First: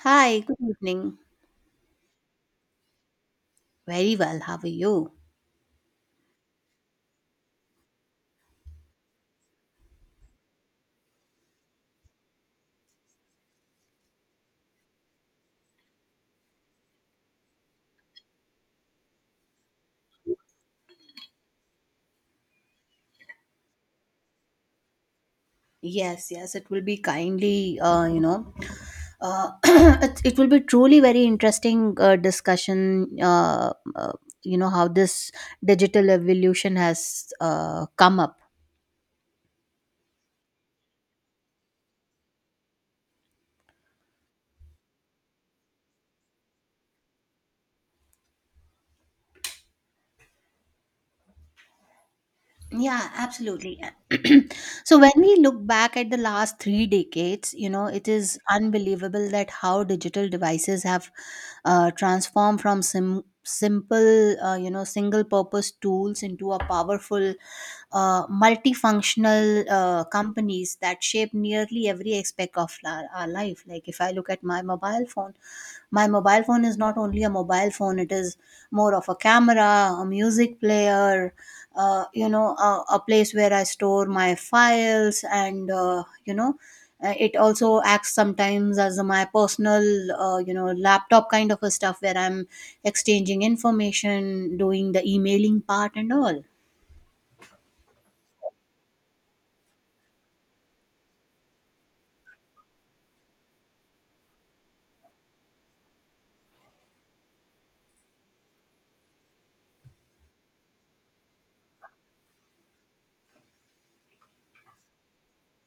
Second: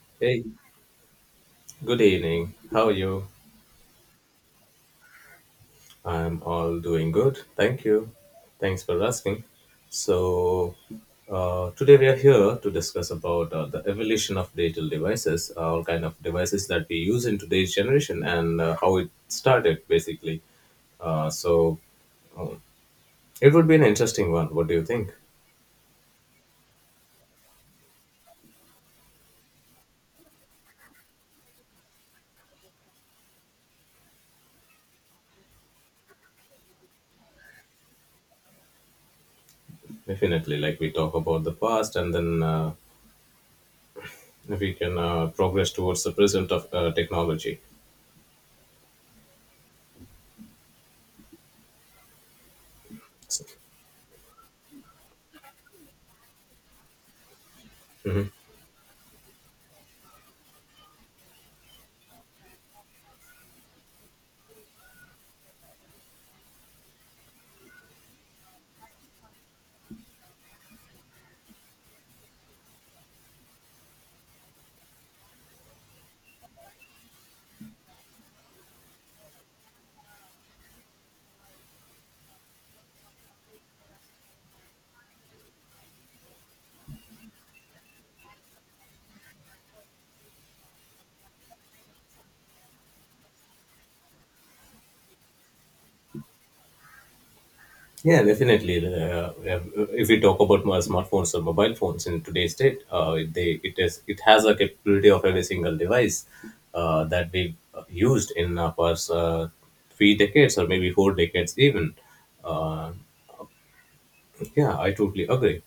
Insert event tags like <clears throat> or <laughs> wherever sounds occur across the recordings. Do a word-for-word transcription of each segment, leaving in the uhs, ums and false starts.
Hi, Hey, good evening. good evening. How are you? Very well. How are you? I'm all doing good. Thank you. Thanks for asking. So, uh, Today we are here to discuss about uh, the evolution of digital devices, uh, all kind of devices that we use in today's generation, and uh, how it started basically. Uh, so, uh, it would be an interesting one. What do you think? Yes, yes, it will be kindly, uh, you know, uh, <clears throat> it, it will be truly very interesting uh, discussion. Uh, uh, you know how this digital evolution has uh, come up. Definitely, like we talk about the past, and then uh, we can uh, progress towards the present of uh, technology. Yeah, So, absolutely. <clears throat> So when we look back at the last three decades, you know, it mhm. is unbelievable that how digital devices have uh, transformed from sim- simple, uh, you know, single-purpose tools into a powerful, uh, multifunctional uh, companies that shape nearly every aspect of la- our life. Like if I look at my mobile phone, my mobile phone is not only a mobile phone; it is more of a camera, a music player, uh, you know a, a place where I store my files, and uh, you know uh, it also acts sometimes as my personal uh, you know laptop kind of a stuff where I'm exchanging information, doing the emailing part and all. Yeah, definitely. Uh, if we talk about my smartphones or mobile phones in today's state, uh, they it is it has a capability of every single device uh, that we used in our past, uh, three decades or maybe four decades even. Uh, yeah, I totally agree.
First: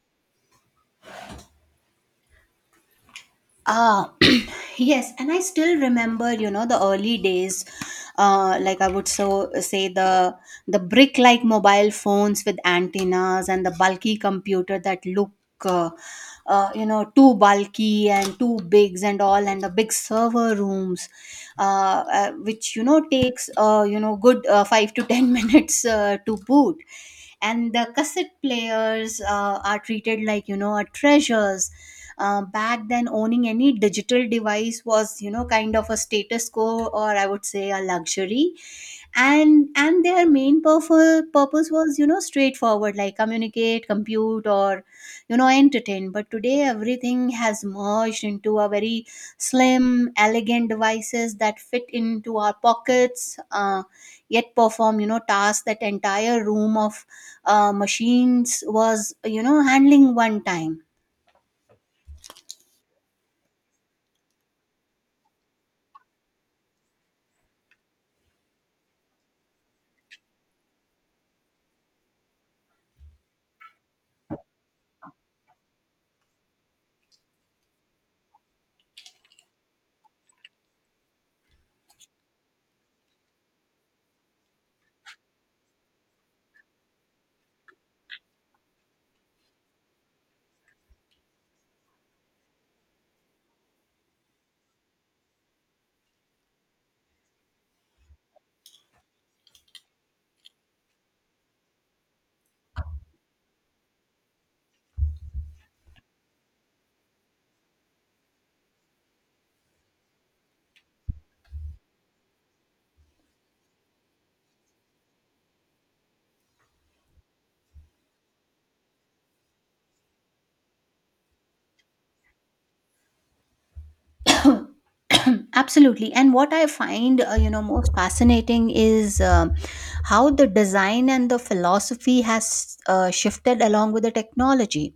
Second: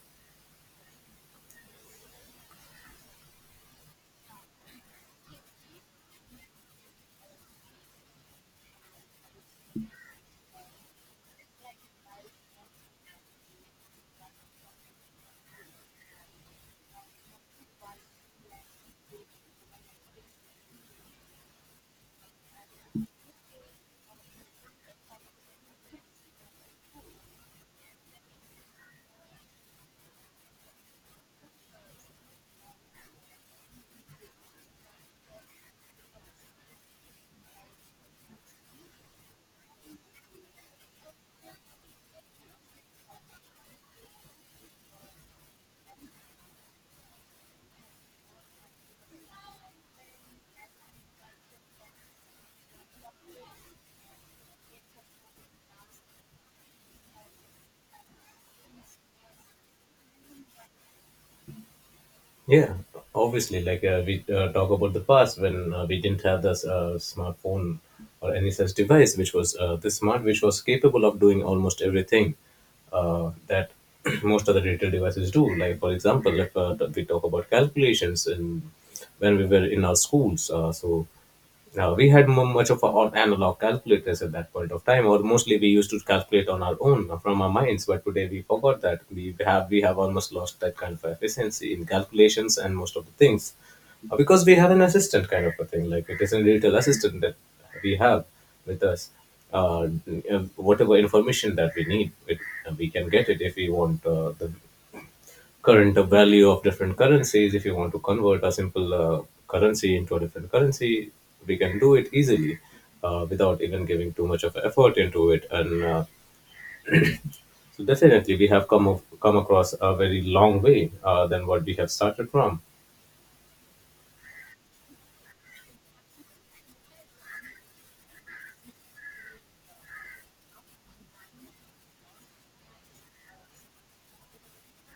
Ah, <clears throat> yes, and I still remember, you know, the early days, uh, like I would so say the the brick-like mobile phones with antennas and the bulky computer that look, uh, uh, you know, too bulky and too bigs and all, and the big server rooms, uh, uh, which you know takes, uh, you know, good uh, five to ten <laughs> minutes uh, to boot, and the cassette players uh, are treated like you know are treasures. Uh, back then, owning any digital device was, you know, kind of a status quo, or I would say a luxury. And and their main purpose purpose was, you know, straightforward, like communicate, compute or, you know, entertain. But today everything has merged into a very slim, elegant devices that fit into our pockets, uh, yet perform, you know, tasks that entire room of uh, machines was, you know, handling one time. Yeah, obviously, like uh, we uh, talk about the past when uh, we didn't have this uh, smartphone or any such device, which was uh, this smart, which was capable of doing almost everything uh, that <clears throat> most other digital devices do. Like, for example, if uh, we talk about calculations and when we were in our schools, uh, so now, we had mu- much of our analog calculators at that point of time, or mostly we used to calculate on our own uh, from our minds. But today we forgot that we have we have almost lost that kind of efficiency in calculations and most of the things, Uh, because we have an assistant kind of a thing. Like it is a digital assistant that we have with us. Uh, uh, Whatever information that we need, it, we can get it. If we want uh, the current value of different currencies, if you want to convert a simple uh, currency into a different currency, we can do it easily uh, without even giving too much of effort into it. And uh, so, definitely, we have come of, come across a very long way uh, than what we have started from. <coughs> <clears throat> Absolutely. And what I find, uh, you know, most fascinating is um how the design and the philosophy has uh, shifted along with the technology.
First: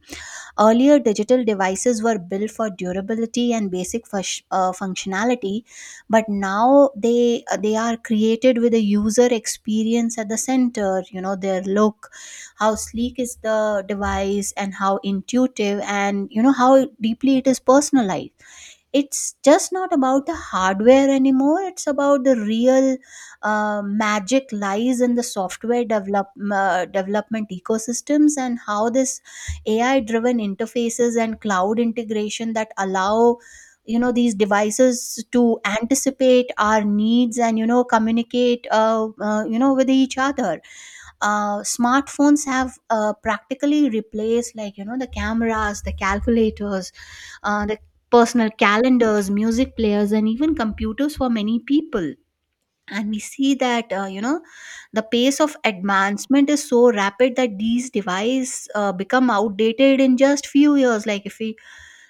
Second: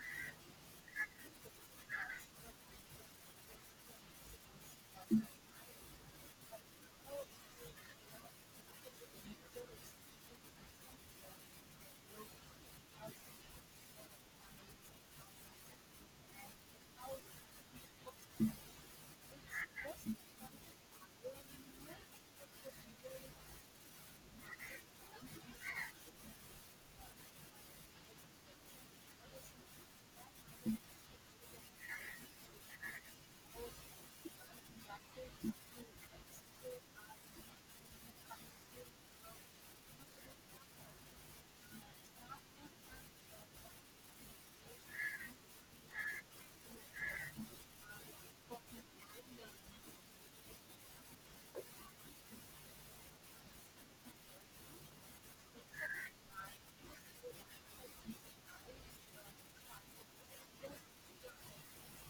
Earlier, digital devices were built for durability and basic fush uh, functionality, but now they uh, they are created with a user experience at the center. You know, their look, how sleek is the device, and how intuitive, and you know how deeply it is personalized. It's just not about the hardware anymore; it's about the real uh, magic lies in the software develop, uh, development ecosystems, and how this AI driven interfaces and cloud integration that allow, you know, these devices to anticipate our needs and, you know, communicate uh, uh, you know with each other. Uh, smartphones have uh, practically replaced, like you know, the cameras, the calculators, uh, the personal calendars, music players, and even computers for many people. And we see that, uh, you know, the pace of advancement is so rapid that these devices uh, become outdated in just few years. Like if we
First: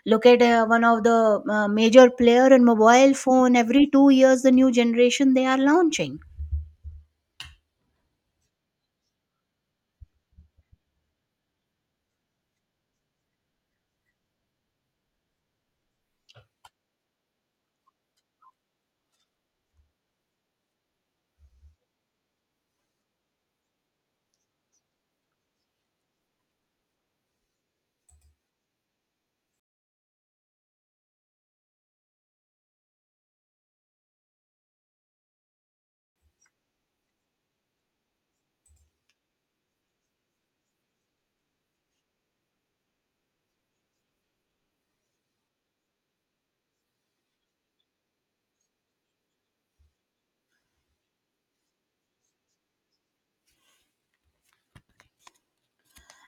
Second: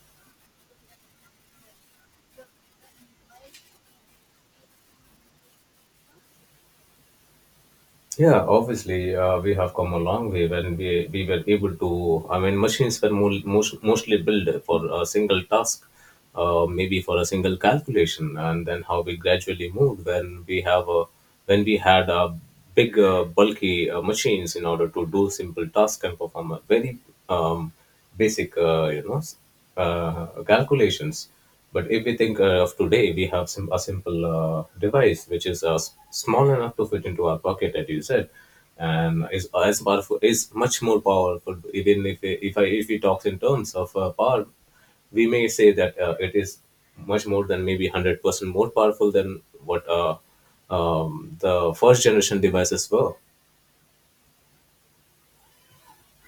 look at uh, one of the uh, major player in mobile phone, every two years the new generation they are launching. Yeah, obviously, uh, we have come a long way when we, we were able to. I mean, machines were mo- most, mostly built for a single task, uh, maybe for a single calculation, and then how we gradually moved when we have a, when we had a big, uh, bulky uh, machines in order to do simple tasks and perform a very um, basic uh, you know s- uh, calculations. But if we think uh, of today, we have some a simple uh, device which is uh, s- small enough to fit into our pocket, as you said, and is uh, as powerful is much more powerful. Even if we- if I if we talk in terms of uh, power, we may say that uh, it is much more than maybe one hundred percent more powerful than what uh, um, the first generation devices were.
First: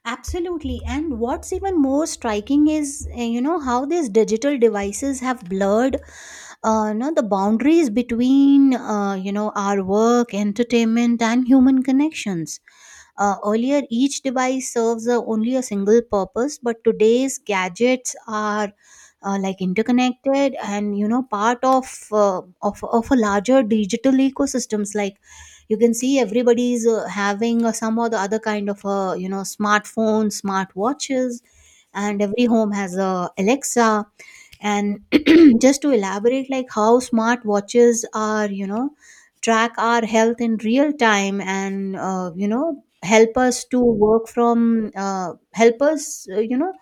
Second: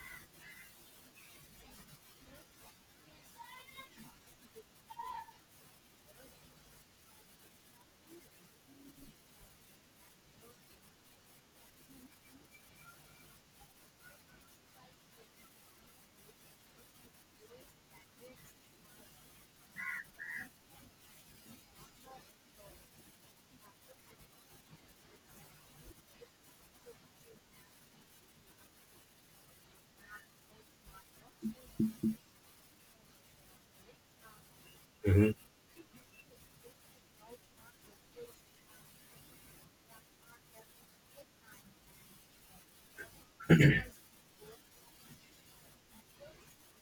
Absolutely. And what's even more striking is, uh, you know, how these digital devices have blurred, uh, no, the boundaries between, uh, you know, our work, entertainment, and human connections. Uh, earlier, each device serves a, only a single purpose, but today's gadgets are uh, like interconnected, and you know part of uh, of of a larger digital ecosystems. Like you can see everybody's uh, having uh, some or the other kind of, uh, you know, smartphones, smart watches, and every home has a Alexa. And Mm-hmm. <clears throat> just to elaborate like how smart watches are, you know, track our health in real time, and uh, you know help us to work from, uh, help us, uh, you know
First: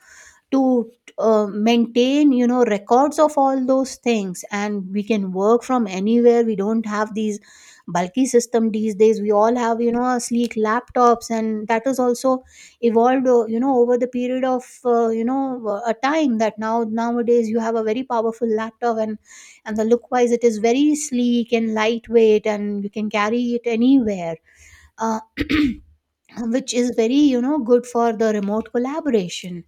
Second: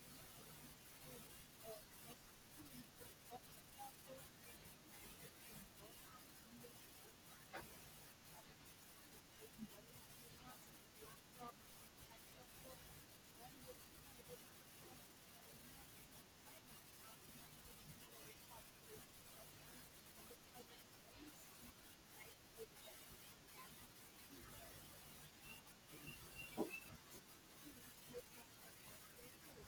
to uh, maintain, you know, records of all those things. And we can work from anywhere; we don't have these bulky system these days. We all have, you know, sleek laptops, and that is also evolved, uh, you know over the period of, uh, you know a time, that now nowadays you have a very powerful laptop, and and the look wise it is very sleek and lightweight, and you can carry it anywhere. uh, <clears throat> which is very, you know, good for the remote collaboration.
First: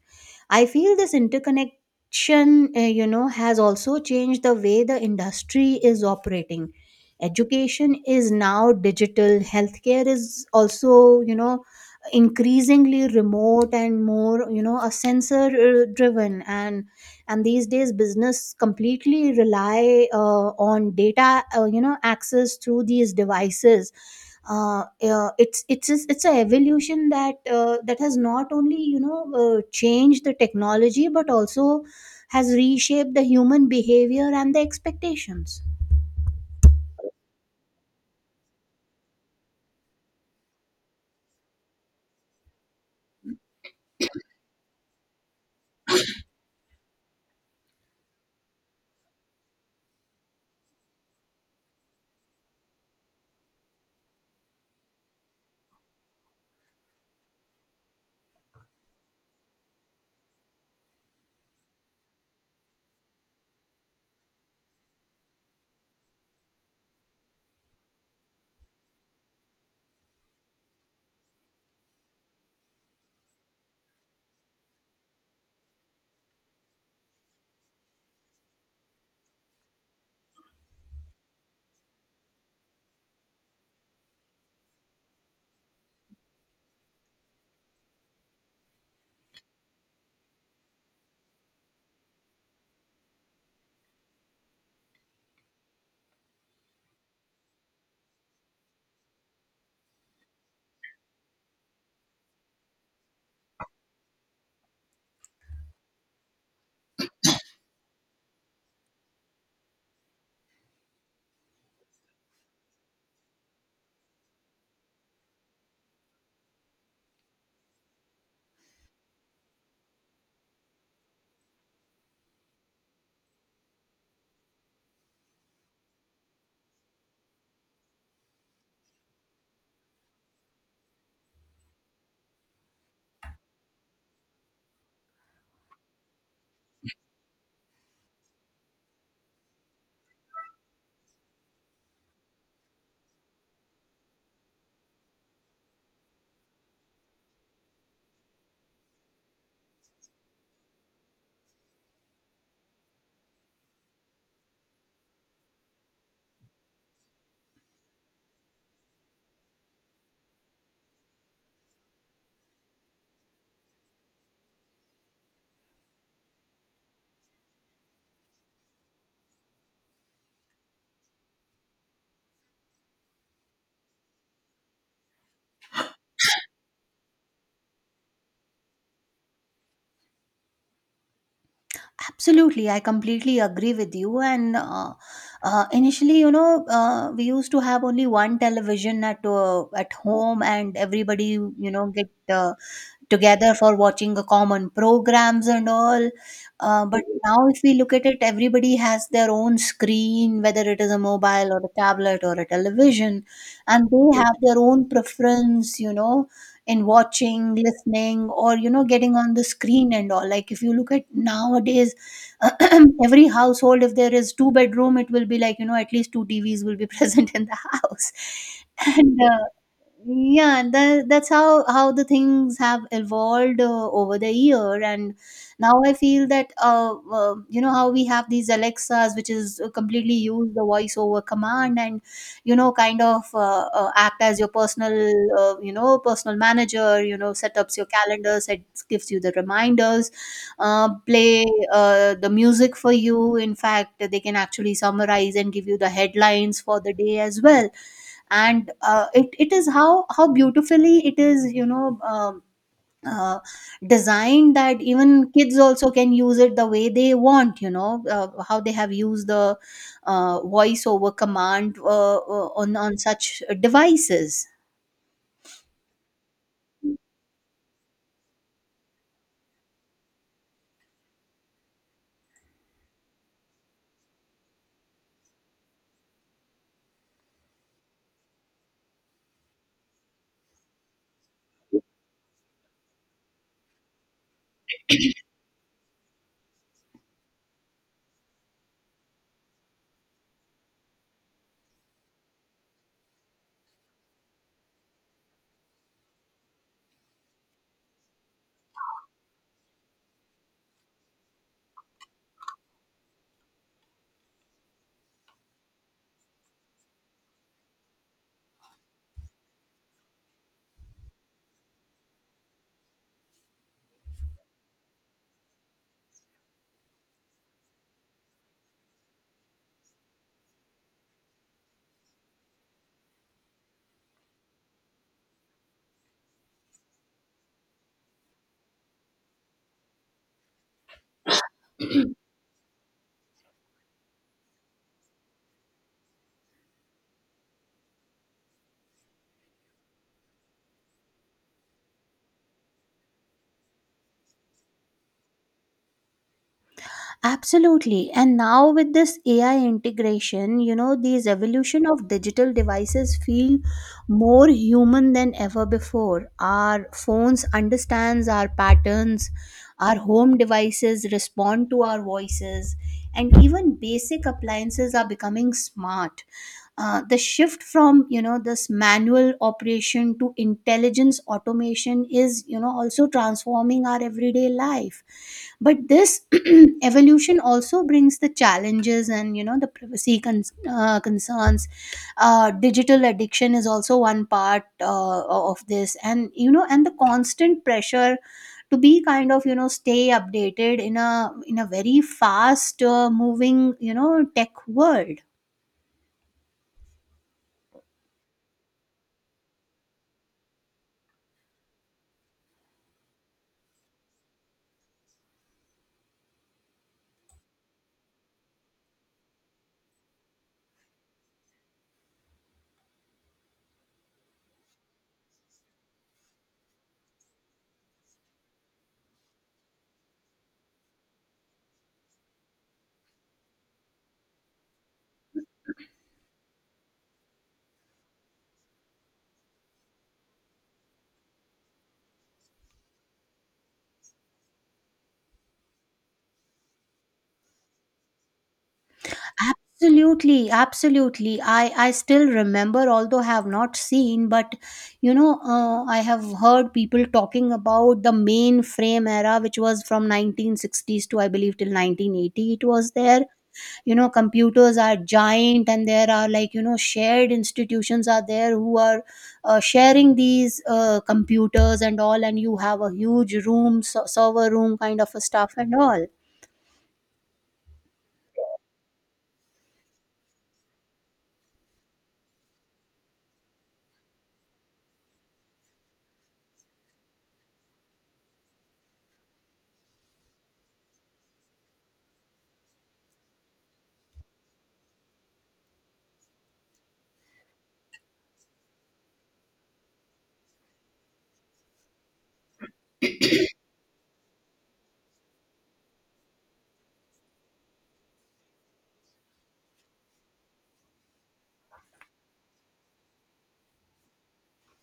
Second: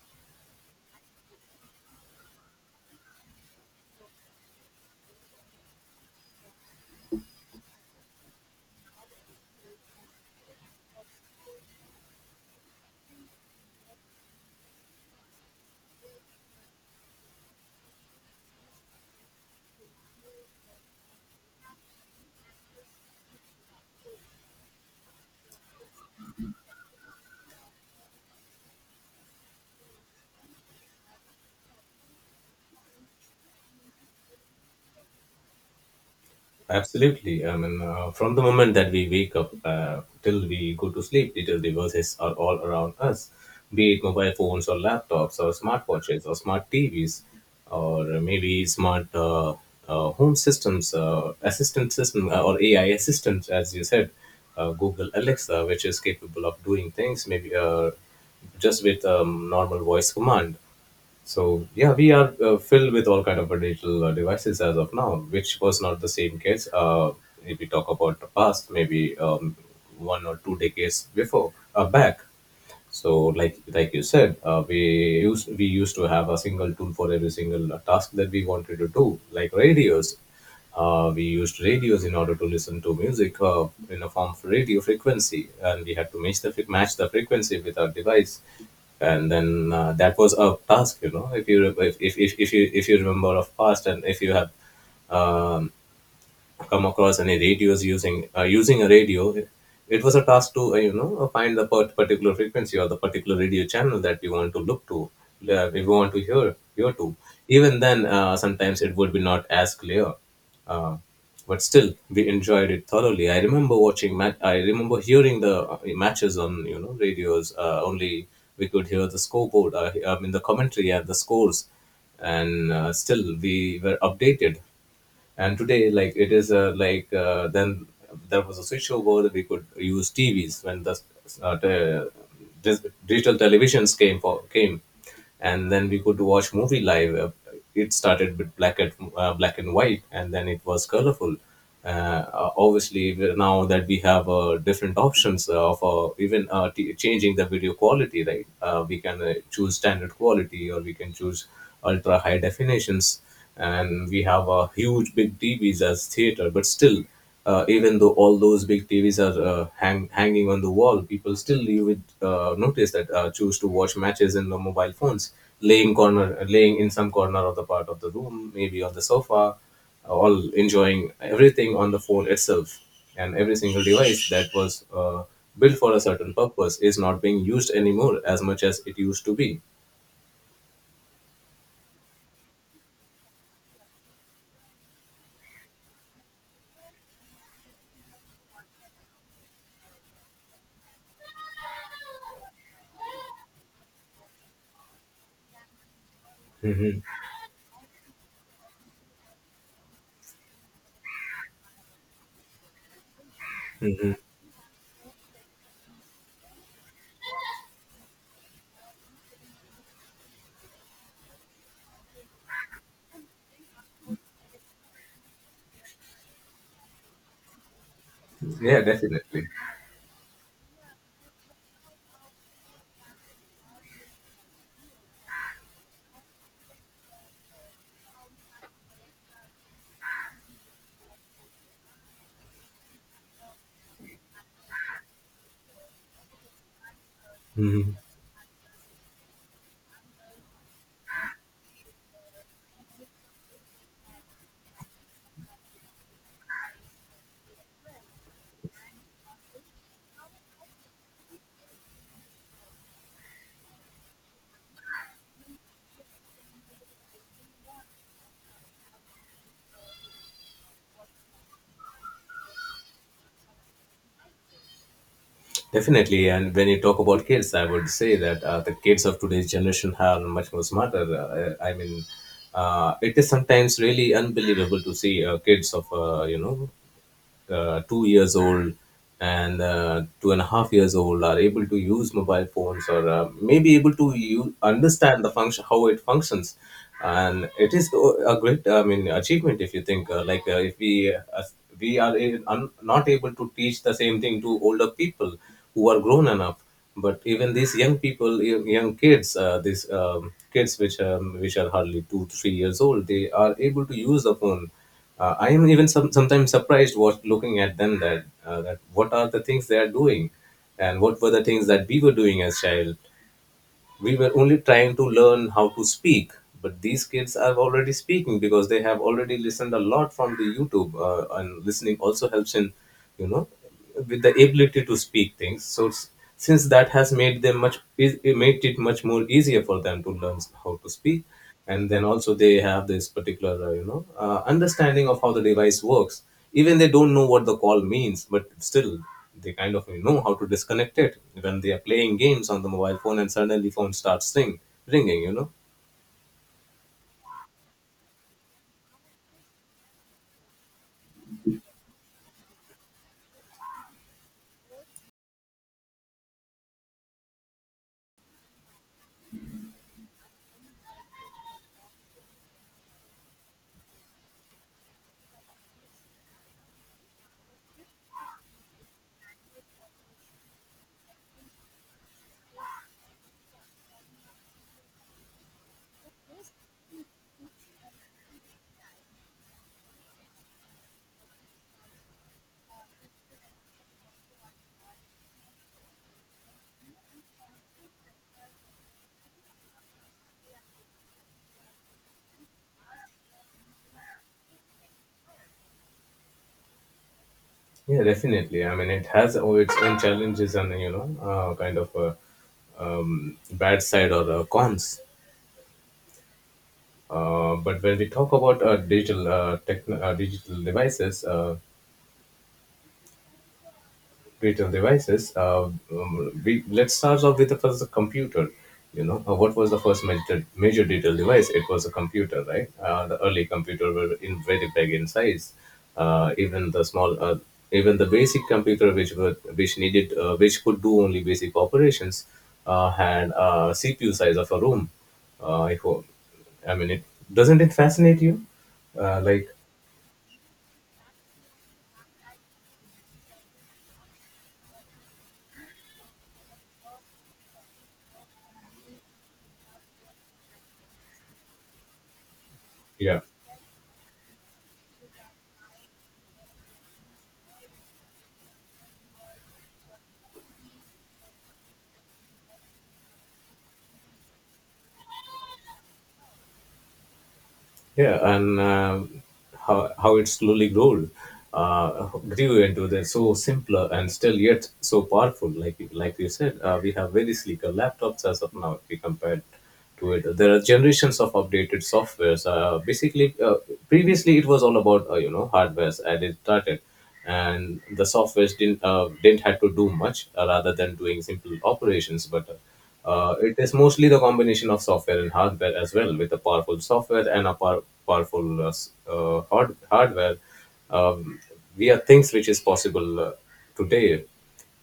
I feel this interconnection, uh, you know, has also changed the way the industry is operating. Education is now digital, healthcare is also, you know, increasingly remote and more, you know, a sensor uh, driven. And and these days business completely rely, uh, on data, uh, you know, access through these devices. Uh, uh, it's it's a- it's an evolution that uh, that has not only, you know, uh, changed the technology but also has reshaped the human behavior and the expectations. Absolutely. I mean, uh, from the moment that we wake up uh, till we go to sleep, digital devices are all around us, be it mobile phones or laptops or smartwatches or smart T Vs or maybe smart uh, uh, home systems, uh, assistant system, uh, or A I assistants, as you said, uh, Google Alexa, which is capable of doing things maybe uh, just with um, normal voice command. So yeah, we are uh, filled with all kind of uh, digital uh, devices as of now, which was not the same case. Uh, if we talk about the past, maybe um, one or two decades before uh, back. So like like you said, uh, we used we used to have a single tool for every single uh, task that we wanted to do, like radios. Uh, we used radios in order to listen to music uh, in a form of radio frequency, and we had to match the fre- match the frequency with our device. And then uh, that was a task. You know, if you re- if, if, if, if you if you remember of past, and if you have um, come across any radios, using uh, using a radio. It, it was a task to uh, you know uh, find the part- particular frequency or the particular radio channel that we want to look to, uh, if we want to hear hear to. Even then, uh, sometimes it would be not as clear. Uh, but still, we enjoyed it thoroughly. I remember watching. Ma- I remember hearing the uh, matches on, you know, radios. Uh, only we could hear the scoreboard. Uh, I mean the commentary and the scores, and uh, still we were updated. And today, like it is uh, like uh, then there was a switchover that we could use tvs when the uh, the dis- digital televisions came for came, and then we could watch movie live. Uh, it started with black and uh, black and white, and then it was colorful. Uh, uh, obviously, we- now that we have uh, different options uh, of uh, even uh, t- changing the video quality, right? Uh, we can uh, choose standard quality, or we can choose ultra high definitions. And we have uh, huge big tvs as theater, but still, uh, even though all those big tvs are uh, hang- hanging on the wall, people still, you would uh, notice that, uh, choose to watch matches in the mobile phones, laying corner, laying in some corner of the part of the room, maybe on the sofa, all enjoying everything on the phone itself. And every single device that was uh, built for a certain purpose is not being used anymore as much as it used to be. Absolutely, I completely agree with you. And, uh, uh, initially, you know, uh, we used to have only one television at, uh, at home, and everybody, you know, get uh, together for watching a common programs and all. Uh, but now if we look at it, everybody has their own screen, whether it is a mobile or a tablet or a television, and they have their own preference, you know, in watching, listening, or you know, getting on the screen and all. Like if you look at nowadays, <clears throat> every household, if there is two bedroom, it will be like, you know, at least two TVs will be <laughs> present in the house. Yeah, And uh, definitely. yeah, that, that's how how the things have evolved, uh, over the year. And now I feel that uh, uh, you know how we have these Alexas, which is, uh, completely use the voice over command, and you know kind of uh, uh, act as your personal, uh, you know personal manager, you know, set ups your Mhm. calendar, set, gives you the reminders, uh, play uh, the music for you. In fact, they can actually summarize and give you the headlines for the day as well. And uh, it, it is how how beautifully it is, you know, um, uh, designed, that even kids also can use it the way they want, you know, uh, how they have used the uh, voice over command, uh, uh, on on such devices. Definitely, and when you talk about kids, I would say that uh, the kids of today's generation are much more smarter. Uh, I mean, uh, it is sometimes really unbelievable to see uh, kids of uh, you know uh, two years old, and uh, two and a half years old, are able to use mobile phones, or uh, maybe able to u- understand the function, how it functions. And it is a great, I mean, achievement, if you think uh, like uh, if we uh, we are in, un, not able to teach the same thing to older people who are grown enough. But even these young people, young young kids, uh, these um, kids which um, which are hardly two three years old, they are able to use the phone. uh, I am even some, sometimes surprised what looking at them, that uh, that what are the things they are doing, and what were the things that we were doing as child. We were only trying to learn how to speak, but these kids are already speaking because they have already listened a lot from the YouTube, uh, and listening also helps in, you know, with the ability to speak things. So s- since that has made them much, it made it much more easier for them to learn how to speak. And then also they have this particular uh, you know uh, understanding of how the device works. Even they don't know what the call means, but still they kind of know how to disconnect it when they are playing games on the mobile phone and suddenly phone starts ring, ringing, you know. Absolutely. And now with this A I integration, you know, these evolution of digital devices feel more human than ever before. Our phones understands our patterns, our home devices respond to our voices, and even basic appliances are becoming smart. Uh, the shift from, you know, this manual operation to intelligence automation is, you know, also transforming our everyday life. But this <clears throat> evolution also brings the challenges, and you know the privacy cons- uh, concerns. Uh, digital addiction is also one part, uh, of this, and you know and the constant pressure to be kind of, you know, stay updated in a in a very fast, uh, moving, you know, tech world. Yeah, definitely, I mean, it has all its own challenges and, you know, uh, kind of uh, um, bad side or uh, cons. Uh, but when we talk about uh, digital uh, techn- uh, digital devices, uh, creative devices. Uh, um, we, let's start off with the first computer. You know, uh, what was the first major, major digital device? It was a computer, right? Uh, the early computer were in very big in size. Uh, even the small, uh, even the basic computer, which were, which needed, uh, which could do only basic operations, uh, had a C P U size of a room. Uh, I hope. I mean, it, doesn't it fascinate you? Uh, like, Absolutely, absolutely. I I still remember, although have not seen, but you know, uh, I have heard people talking about the mainframe era, which was from nineteen sixties to I believe till nineteen eighty. It was yeah. there. You know, computers are giant, and there are like you know shared institutions are there who are uh, sharing these uh, computers and all, and you have a huge room, so- server room kind of a stuff and all. Yeah, and um, how, how it slowly grew, uh, grew into the so simpler and still yet so powerful. Like like you said, uh, we have very sleeker laptops as of now. If we compare to it, there are generations of updated softwares. Uh, basically uh, Previously, it was all about uh, you know, hardwares, and it started, and the softwares didn't uh, didn't have to do much uh, rather than doing simple operations. But uh, uh, it is mostly the combination of software and hardware as well, with a powerful software and a power, powerful uh, s- uh, hard, hardware. Um, we are things which is possible uh, today.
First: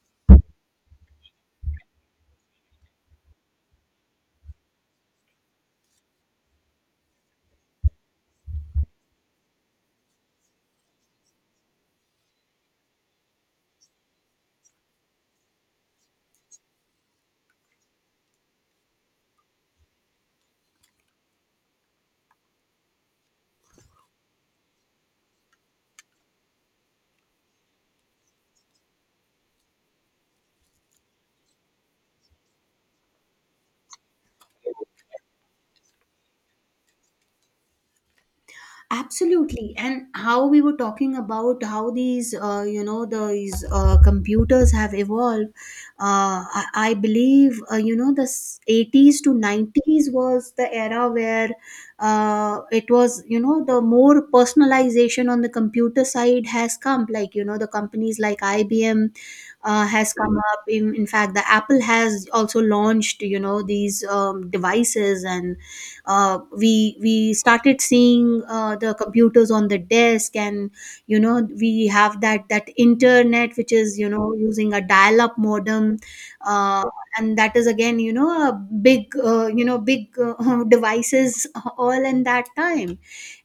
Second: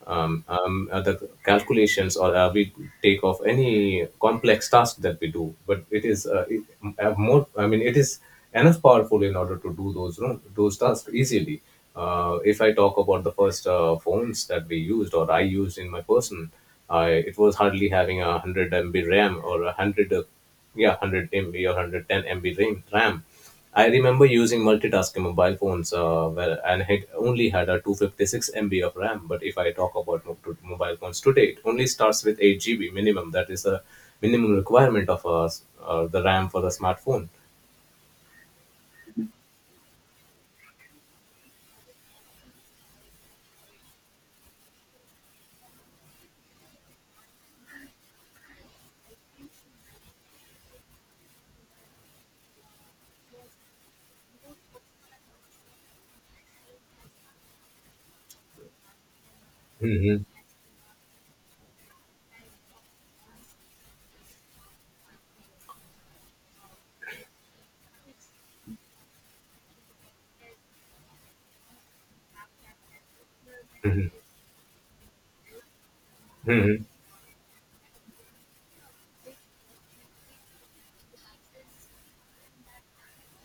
Um, um, uh, the calculations or uh, we take off any complex task that we do, but it is uh, it, uh, more. I mean, it is enough powerful in order to do those ro- those tasks easily. Uh, if I talk about the first uh, phones that we used or I used in my person, I it was hardly having a hundred M B RAM or a hundred, uh, yeah, hundred MB or one hundred ten MB RAM. RAM. I remember using multitasking mobile phones, uh, where and it only had a two fifty six M B of RAM. But if I talk about mo- to- mobile phones today, it only starts with eight G B minimum. That is the minimum requirement of uh, s- uh, the RAM for the smartphone. Absolutely. And how we were talking about how these, uh, you know, these uh, computers have evolved. Uh, I, I believe, uh, you know, the s- eighties to nineties was the era where uh, it was, you know, the more personalization on the computer side has come. Like, you know, the companies like I B M uh, has Hmm. come up. In, in fact, the Apple has also launched, you know, these um, devices. And uh, we we started seeing uh, the computers on the desk, and you know we have that that internet, which is, you know, using a dial up modem. Hmm. uh, and that is again, you know, a big uh, you know big uh, <laughs> devices all in that time.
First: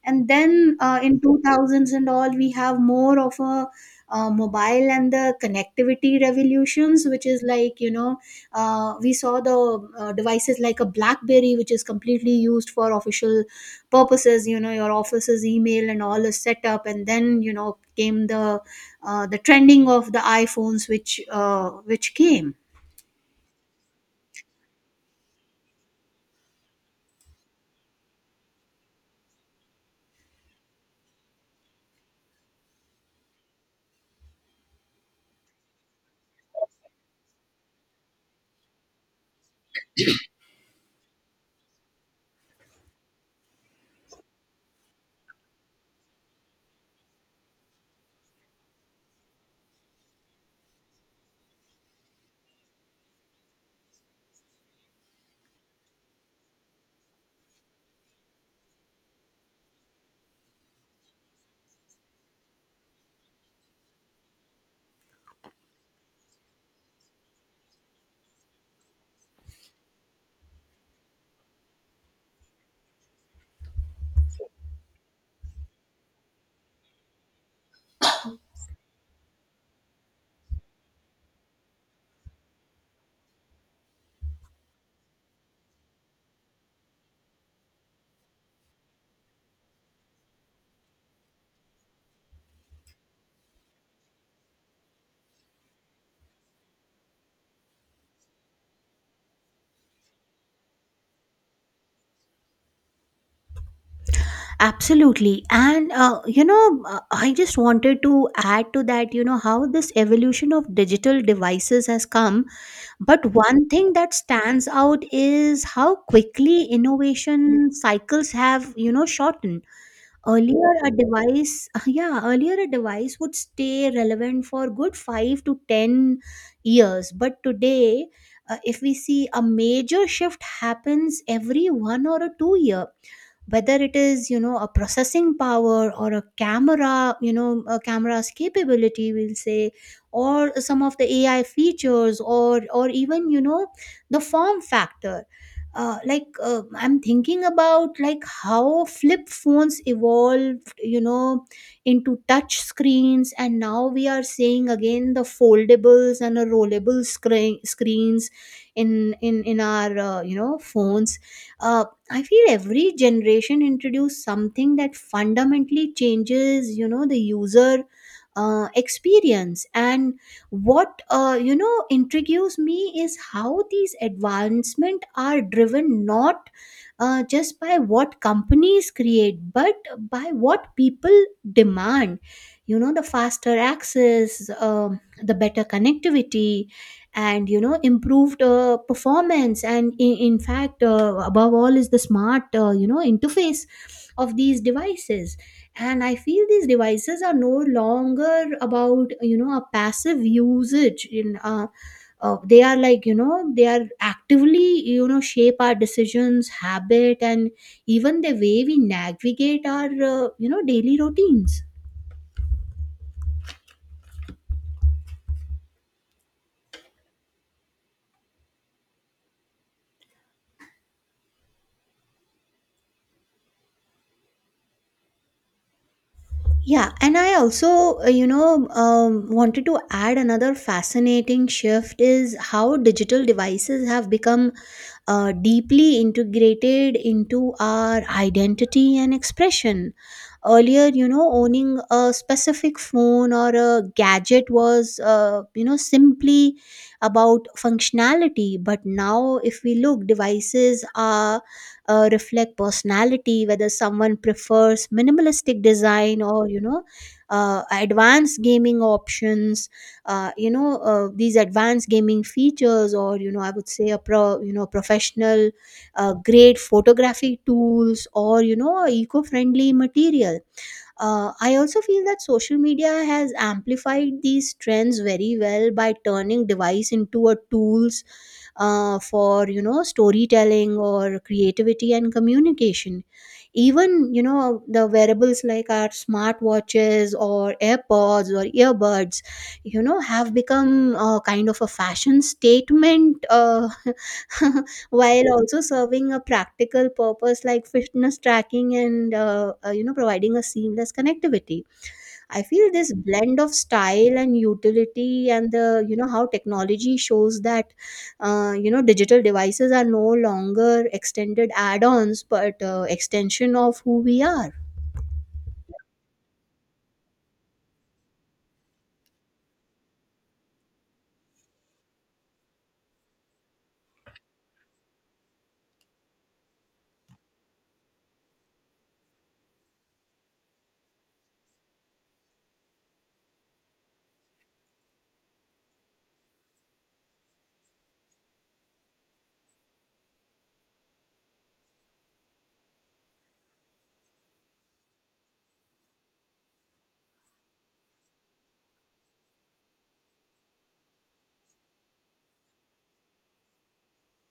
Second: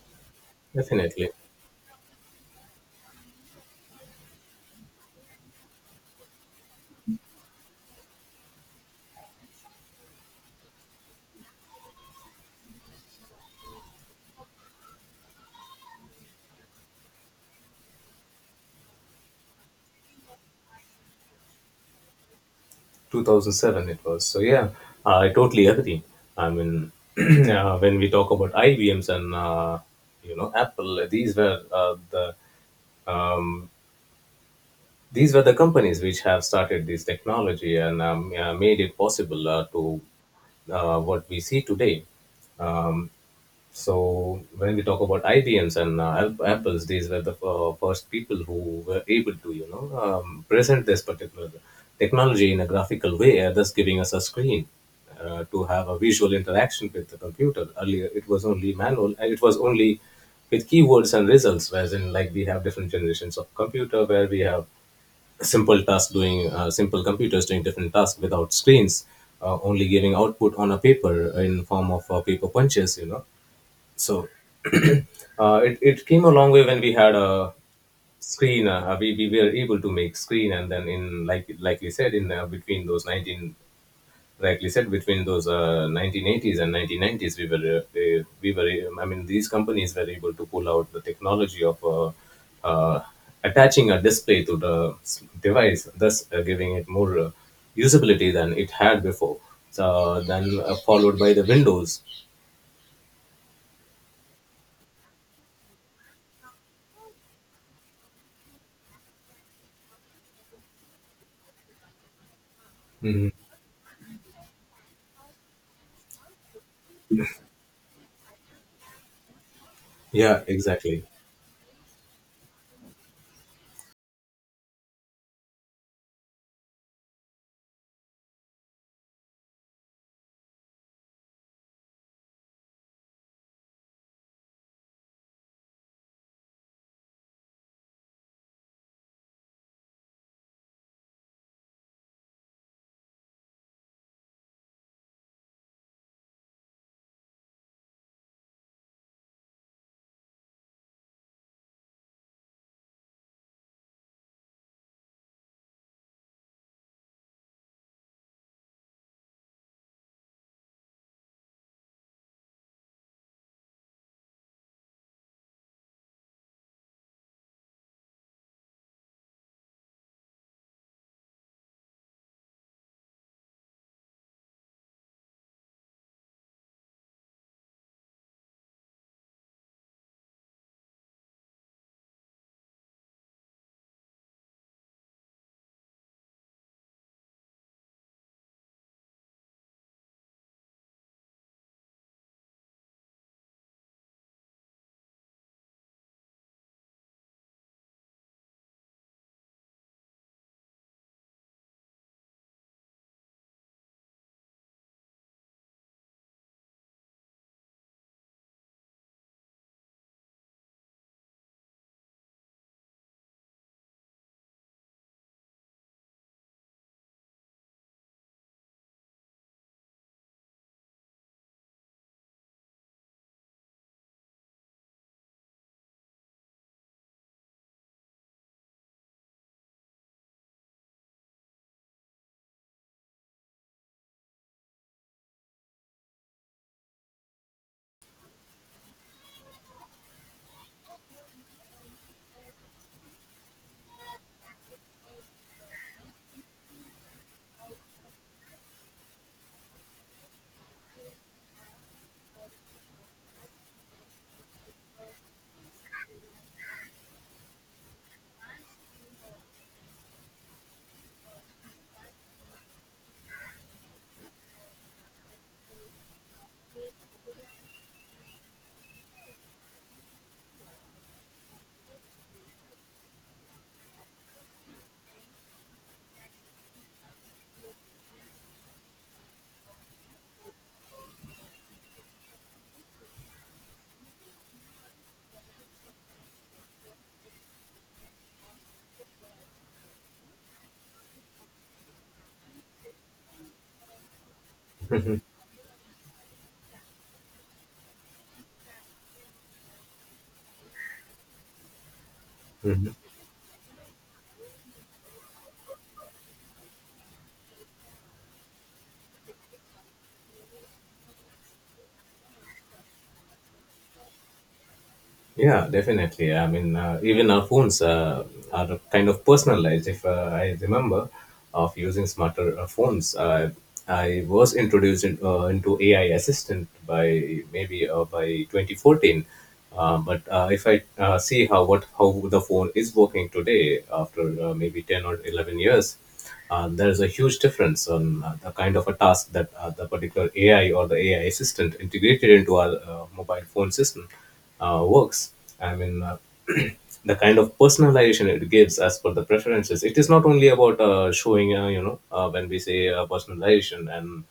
And then, uh, in Definitely. two thousands and all, we have more of a uh, mobile and the connectivity revolutions, which is like, you know, uh, we saw the uh, devices like a blackberry, which is completely used for official purposes, you know, your office's email and all is set up. And then, you know, came the uh, the trending of the iphones, which uh, which came. two thousand seven it was. So yeah, I totally agree. I mean, <clears throat> uh, when we talk about I B Ms and uh, you know Apple, these were uh, the um, these were the companies which have started this technology and um, uh, made it possible uh, to uh, what we see today. Um, so when we talk about I B Ms and uh, App- Apples, these were the uh, first people who were able to, you know, um, present this particular technology in a graphical way, uh, thus giving us a screen uh, to have a visual interaction with the computer. Earlier, it was only manual, and it was only with keywords and results. Whereas in like we have different generations of computer where we have simple tasks doing uh, simple computers doing different tasks without screens, uh, only giving output on a paper in form of uh, paper punches, you know so uh, it, it came a long way when we had a screen. Uh, we, we were able to make screen, and then in like like we said in uh, between those nineteen, like we said between those uh, nineteen eighties and nineteen nineties, we were uh, we, we were. um, I mean, these companies were able to pull out the technology of. Uh, uh, Attaching a display to the s- device, thus uh, giving it more uh, usability than it had before. So then uh, followed by the windows. Absolutely. And, uh, you know, uh, I just wanted to add to that, you know, how this evolution of digital devices has come. But one thing that stands out is how quickly innovation cycles have, you know, shortened. Yeah, Earlier, a exactly. device, <laughs> yeah, earlier a device would stay relevant for good five to ten years. But today, uh, if we see a major shift happens every one or a two year, whether it is, you know, a processing power or a camera, you know, a camera's capability we'll say, or some of the A I features or or even, you know, the form factor, uh, like uh, I'm thinking about like how flip phones evolved, you know, into touch screens. And now we are seeing again the foldables and the rollable screen screens in in in our, uh, you know, phones. Uh, I feel every generation introduce something that fundamentally changes, you know, the user uh, experience. And what, uh, you know, intrigues me is how these advancement are driven not, uh, just by what companies create, but by what people demand. You know, the faster access, um the better connectivity, and, you know, improved uh, performance, and in, in fact, uh, above all is the smart, uh, you know, interface of these devices. And I feel these devices are no longer about, you know, a passive usage in, uh, uh, they are, like, you know, they are actively, you know, shape our decisions habit and even the way we navigate our, uh, you know, daily routines. Yeah, and I also, uh, you know, um, wanted to add another fascinating shift is how digital devices have become uh, deeply integrated into our identity and expression. Earlier, you know, owning a specific phone or a gadget was, uh, you know, simply about functionality. But now, if we look, devices are, uh, reflect personality, whether someone prefers minimalistic design or, you know, uh, advanced gaming options, uh, you know uh, these advanced gaming features, or, you know, I would say a pro, you know, professional uh, grade photography tools, or, you know, eco-friendly material. uh, I also feel that social media has amplified these trends very well by turning device into a tools uh, for, you know, storytelling or creativity and communication. Even, you know, the wearables like our smartwatches or AirPods or earbuds, you know, have become, uh, kind of a fashion statement, uh, <laughs> while also serving a practical purpose like fitness tracking and, uh, uh, you know, providing a seamless connectivity. I feel this blend of style and utility, and the, you know, how technology shows that, uh, you know, digital devices are no longer extended add-ons, but, uh, extension of who we are. Yeah, definitely. I mean, uh, even our phones uh, are kind of personalized. If uh, I remember of using smarter uh, phones, uh, I was introduced in, uh, into A I assistant by maybe uh, by twenty fourteen. Uh, but uh, if I uh, see how what how the phone is working today after uh, maybe ten or eleven years, uh, there is a huge difference on uh, the kind of a task that uh, the particular A I or the A I assistant integrated into our uh, mobile phone system uh, works. I mean, uh, <clears throat> the kind of personalization it gives as per the preferences. It is not only about uh, showing, uh, you know, uh, when we say uh, personalization, and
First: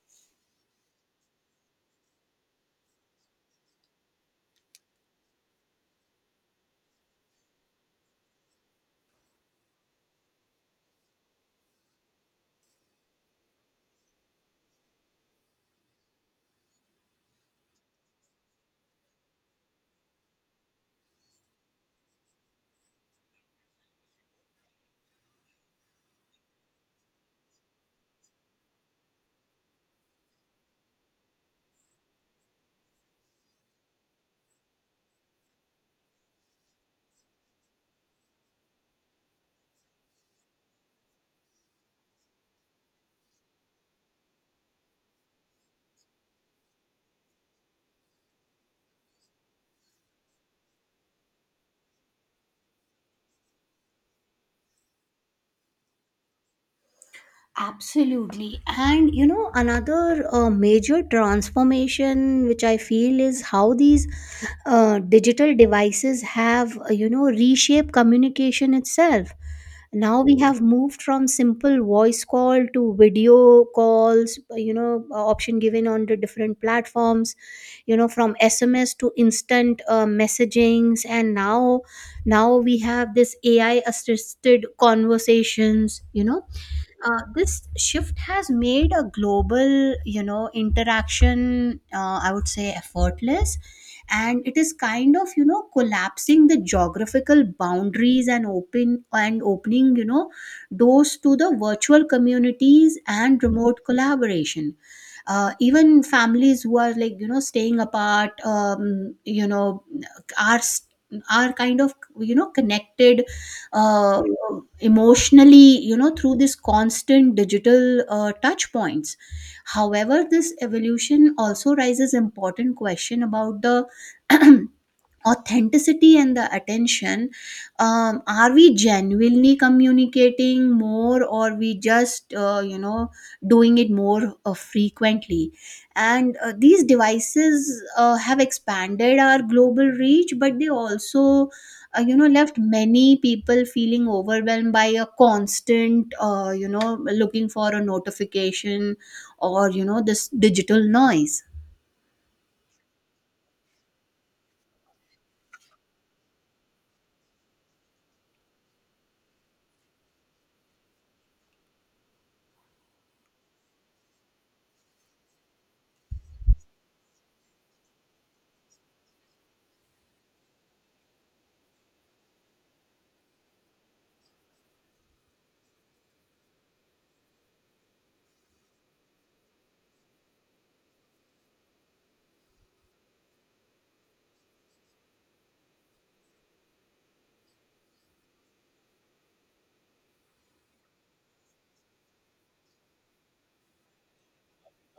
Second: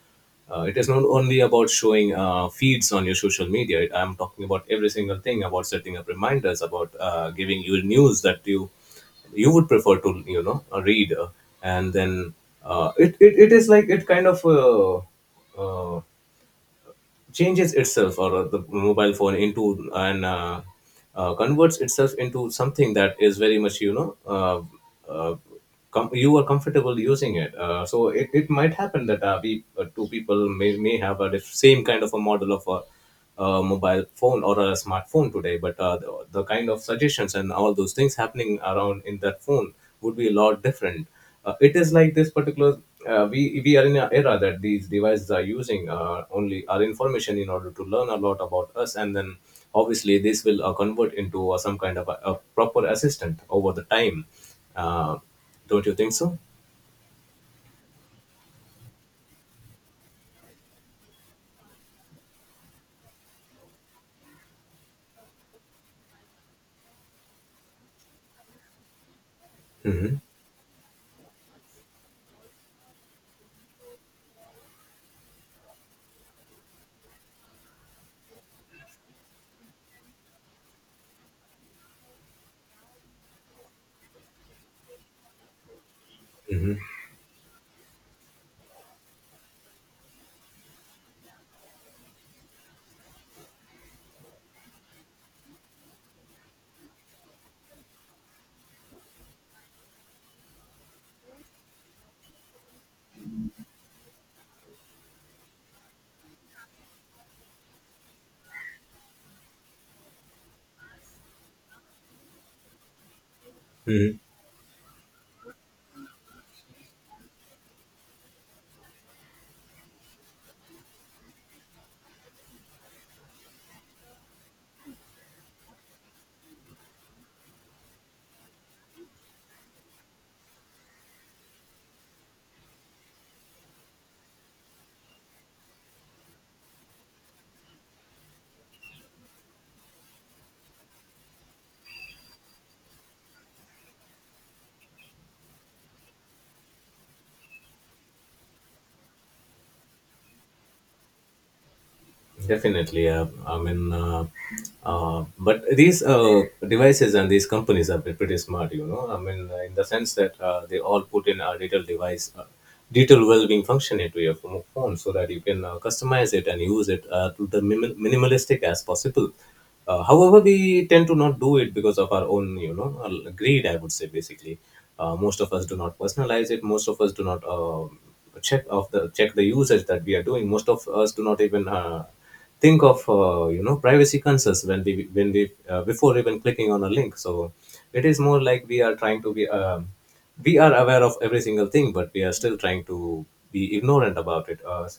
uh, it is not only about showing uh, feeds on your social media. It, I'm talking about every single thing about setting up reminders, about uh, giving you news that you you would prefer to you know uh, read uh, and then uh, it, it it is like it kind of uh, uh, changes itself, or uh, the mobile phone into, and uh, uh, converts itself into something that is very much you know uh, uh, com- you are comfortable using it uh, So it, it might happen that uh, we uh, two people may, may have a diff- same kind of a model of a a mobile phone or a smartphone today, but uh, the, the kind of suggestions and all those things happening around in that phone would be a lot different. Uh, it is like this particular uh, we we are in an era that these devices are using uh, only our information in order to learn a lot about us, and then obviously this will uh, convert into uh, some kind of a, a proper assistant over the time. uh, don't you think so? Absolutely. And you know, another uh, major transformation which I feel is how these uh, digital devices have, uh, you know, reshaped communication itself. Hmm. Now we have moved from simple voice call to video calls, uh, you know, uh, option given on the different platforms, you know, from S M S to instant uh, messagings. And now, now we have this A I assisted conversations, you know, uh, this shift has made a global, you know, interaction, uh, I would say, effortless. And it is kind of, you know, collapsing the geographical boundaries and open and opening, you know, doors to the virtual communities and remote collaboration. Uh, even families who are, like, you know, staying apart, um, you know, are s- are kind of, you know, connected, Hmm. uh, emotionally, you know, through this constant digital, uh, touch points. However, this evolution also raises important question about the <clears throat> authenticity and the attention. Um, are we genuinely communicating more, or we just, uh, you know, doing it more, uh, frequently? And, uh, these devices, uh, have expanded our global reach, but they also, uh, you know, left many people feeling overwhelmed by a constant, uh, you know, looking for a notification, or, you know, this digital noise. Definitely. uh, I mean, uh, uh, but these uh, devices and these companies are pre- pretty smart, you know. I mean, uh, in the sense that uh, they all put in a detailed device, uh, detailed well-being function into your pho- phone, so that you can uh, customize it and use it uh, to the minim- minimalistic as possible. Uh, however, we tend to not do it because of our own, you know, uh, greed. I would say basically, uh, most of us do not personalize it. Most of us do not Uh, check of the check the usage that we are doing. Most of us do not even uh, think of uh, you know privacy concerns when we when we uh, before even clicking on a link, so it is more like we are trying to be um, we are aware of every single thing, but we are still trying to be ignorant about it. uh,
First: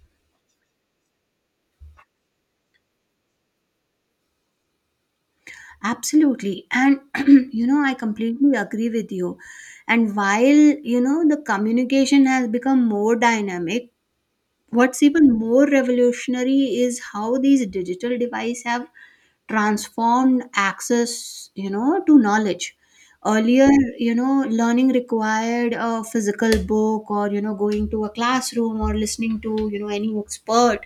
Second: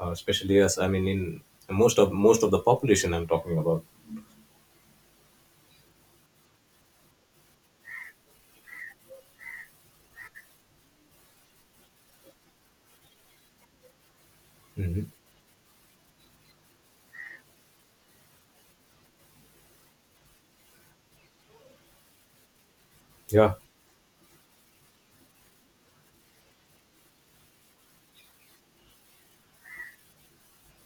uh, Especially us, I mean, in most of most of the population I'm talking about. Absolutely. And <clears throat> you know, I completely agree with you. And while, you know, the communication has become more dynamic, what's Hmm. even more revolutionary is how these digital devices have transformed access, you know, to knowledge. Yeah. Earlier, you know, learning required a physical book, or, you know, going to a classroom, or listening to, you know, any expert,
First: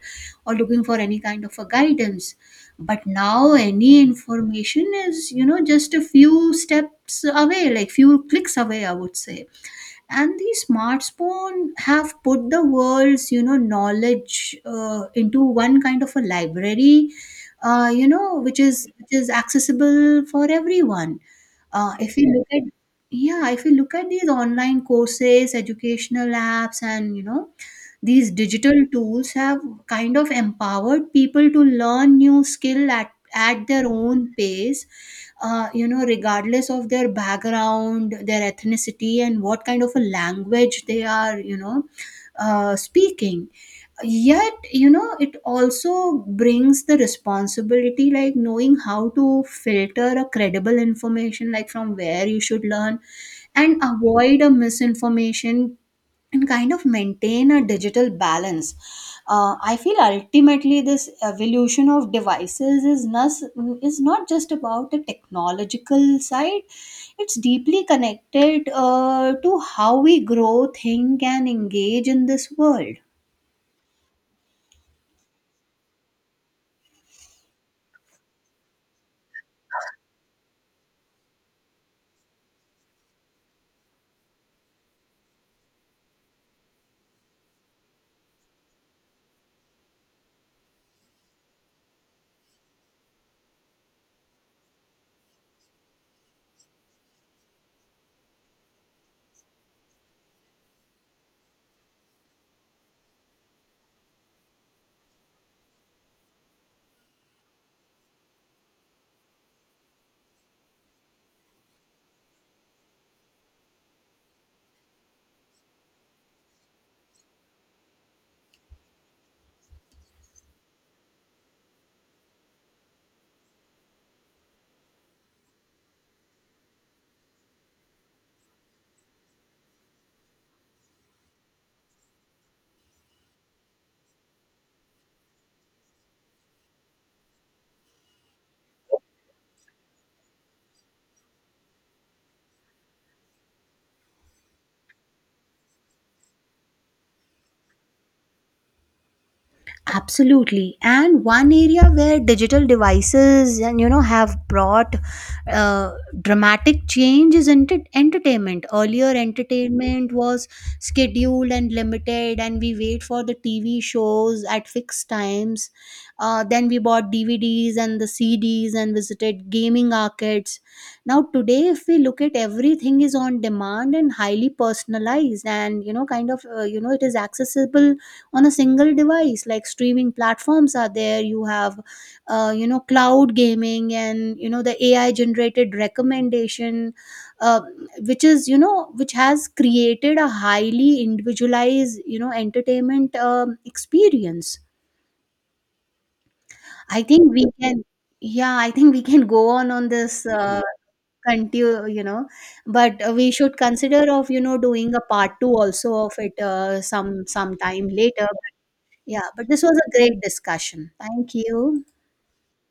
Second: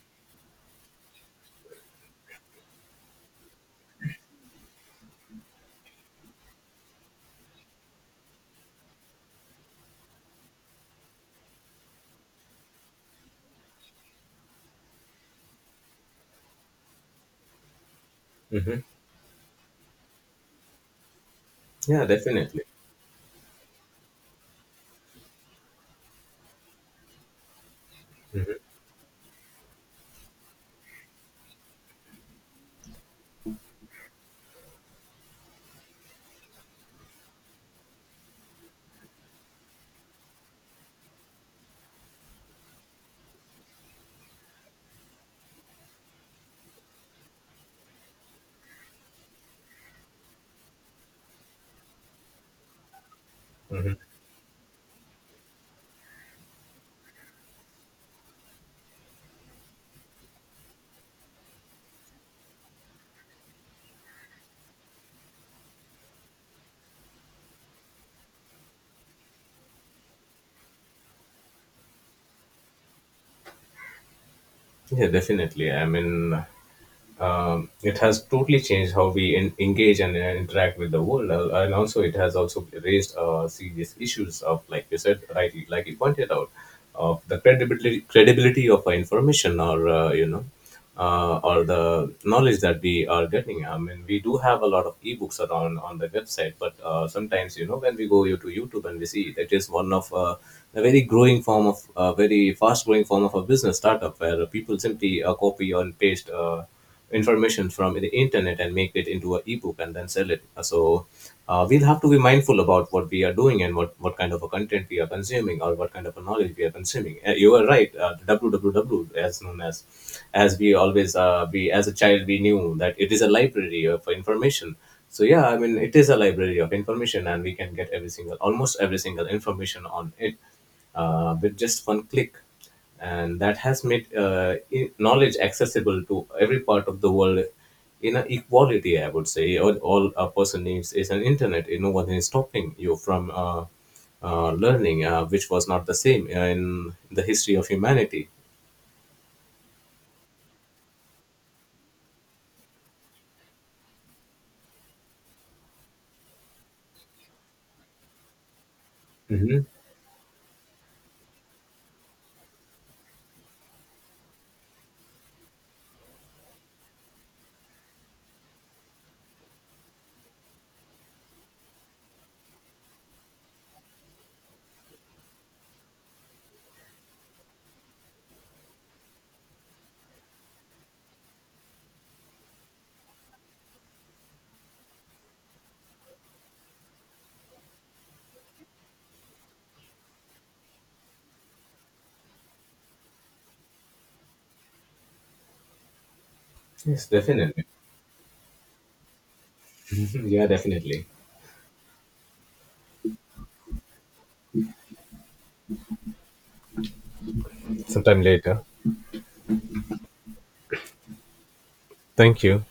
or looking for any kind of a guidance. But now, any information is, you know, just a few steps away, like few clicks away, I would say. And these smartphone have put the world's, you know, knowledge uh, into one kind of a library, uh, you know, which Hmm. is which is accessible for everyone. Uh, yeah, if you look definitely. at yeah If you look at these online courses, educational apps, and, you know, these digital tools have kind of empowered people to learn new skill at, at their own pace, uh, you know, regardless of their background, their ethnicity, and what kind of a language they are, you know, uh, speaking. Yet, you know, it also brings the responsibility, like knowing how to filter a credible information, like from where you should learn, and avoid a misinformation, and kind of maintain a digital balance. Uh, I feel ultimately this evolution of devices is not, is not just about the technological side, it's deeply connected, uh, to how we grow, think, and engage in this world. Yeah, definitely. I mean, um, it has totally changed how we in, engage and uh, interact with the world. Uh, and also it has also raised uh, serious issues of, like you said, rightly, like you pointed out, of the credibility credibility of our information, or uh, you know uh, or the knowledge that we are getting. I mean, we do have a lot of ebooks around on the website, but uh, sometimes you know when we go to YouTube and we see that is one of uh, a very growing form of a very fast growing form of a business startup where people simply uh, copy and paste. Uh, information from the internet and make it into an ebook and then sell it. So uh, we'll have to be mindful about what we are doing and what, what kind of a content we are consuming or what kind of a knowledge we are consuming. Uh, you are right. Uh, www, as known as, as we always, uh, we as a child, we knew that it is a library of information. So yeah, I mean it is a library of information, and we can get every single, almost every single information on it, uh, with just one click. And that has made uh, i- knowledge accessible to every part of the world in an equality, I would say. All, all a person needs is an internet. You know no one is stopping you from uh, uh, learning, uh, which was not the same uh, in the history of humanity. Absolutely. And one area where digital devices and you know, have brought, uh, dramatic change is enter- entertainment. Earlier, Hmm. entertainment was scheduled and limited, and we wait for the T V shows at fixed times. Uh, then we bought D V Ds and the C Ds and visited gaming arcades. Now today, if we look at, everything is on demand and highly personalized, and, you know, kind of, uh, you know, it is accessible on a single device. Like, streaming platforms are there, you have, uh, you know, cloud gaming, and, you know, the A I generated recommendation, uh, which is, you know, which has created a highly individualized, you know, entertainment, um, experience. I Yes, think we definitely. can Yeah, I think we can go on on this, <laughs> Yeah, uh, definitely. continue, you know. But, uh, we should consider of, you know, doing a part two also of it, uh, some sometime Sometime later. later. Yeah, but this was a great discussion. Thank you. Thank you.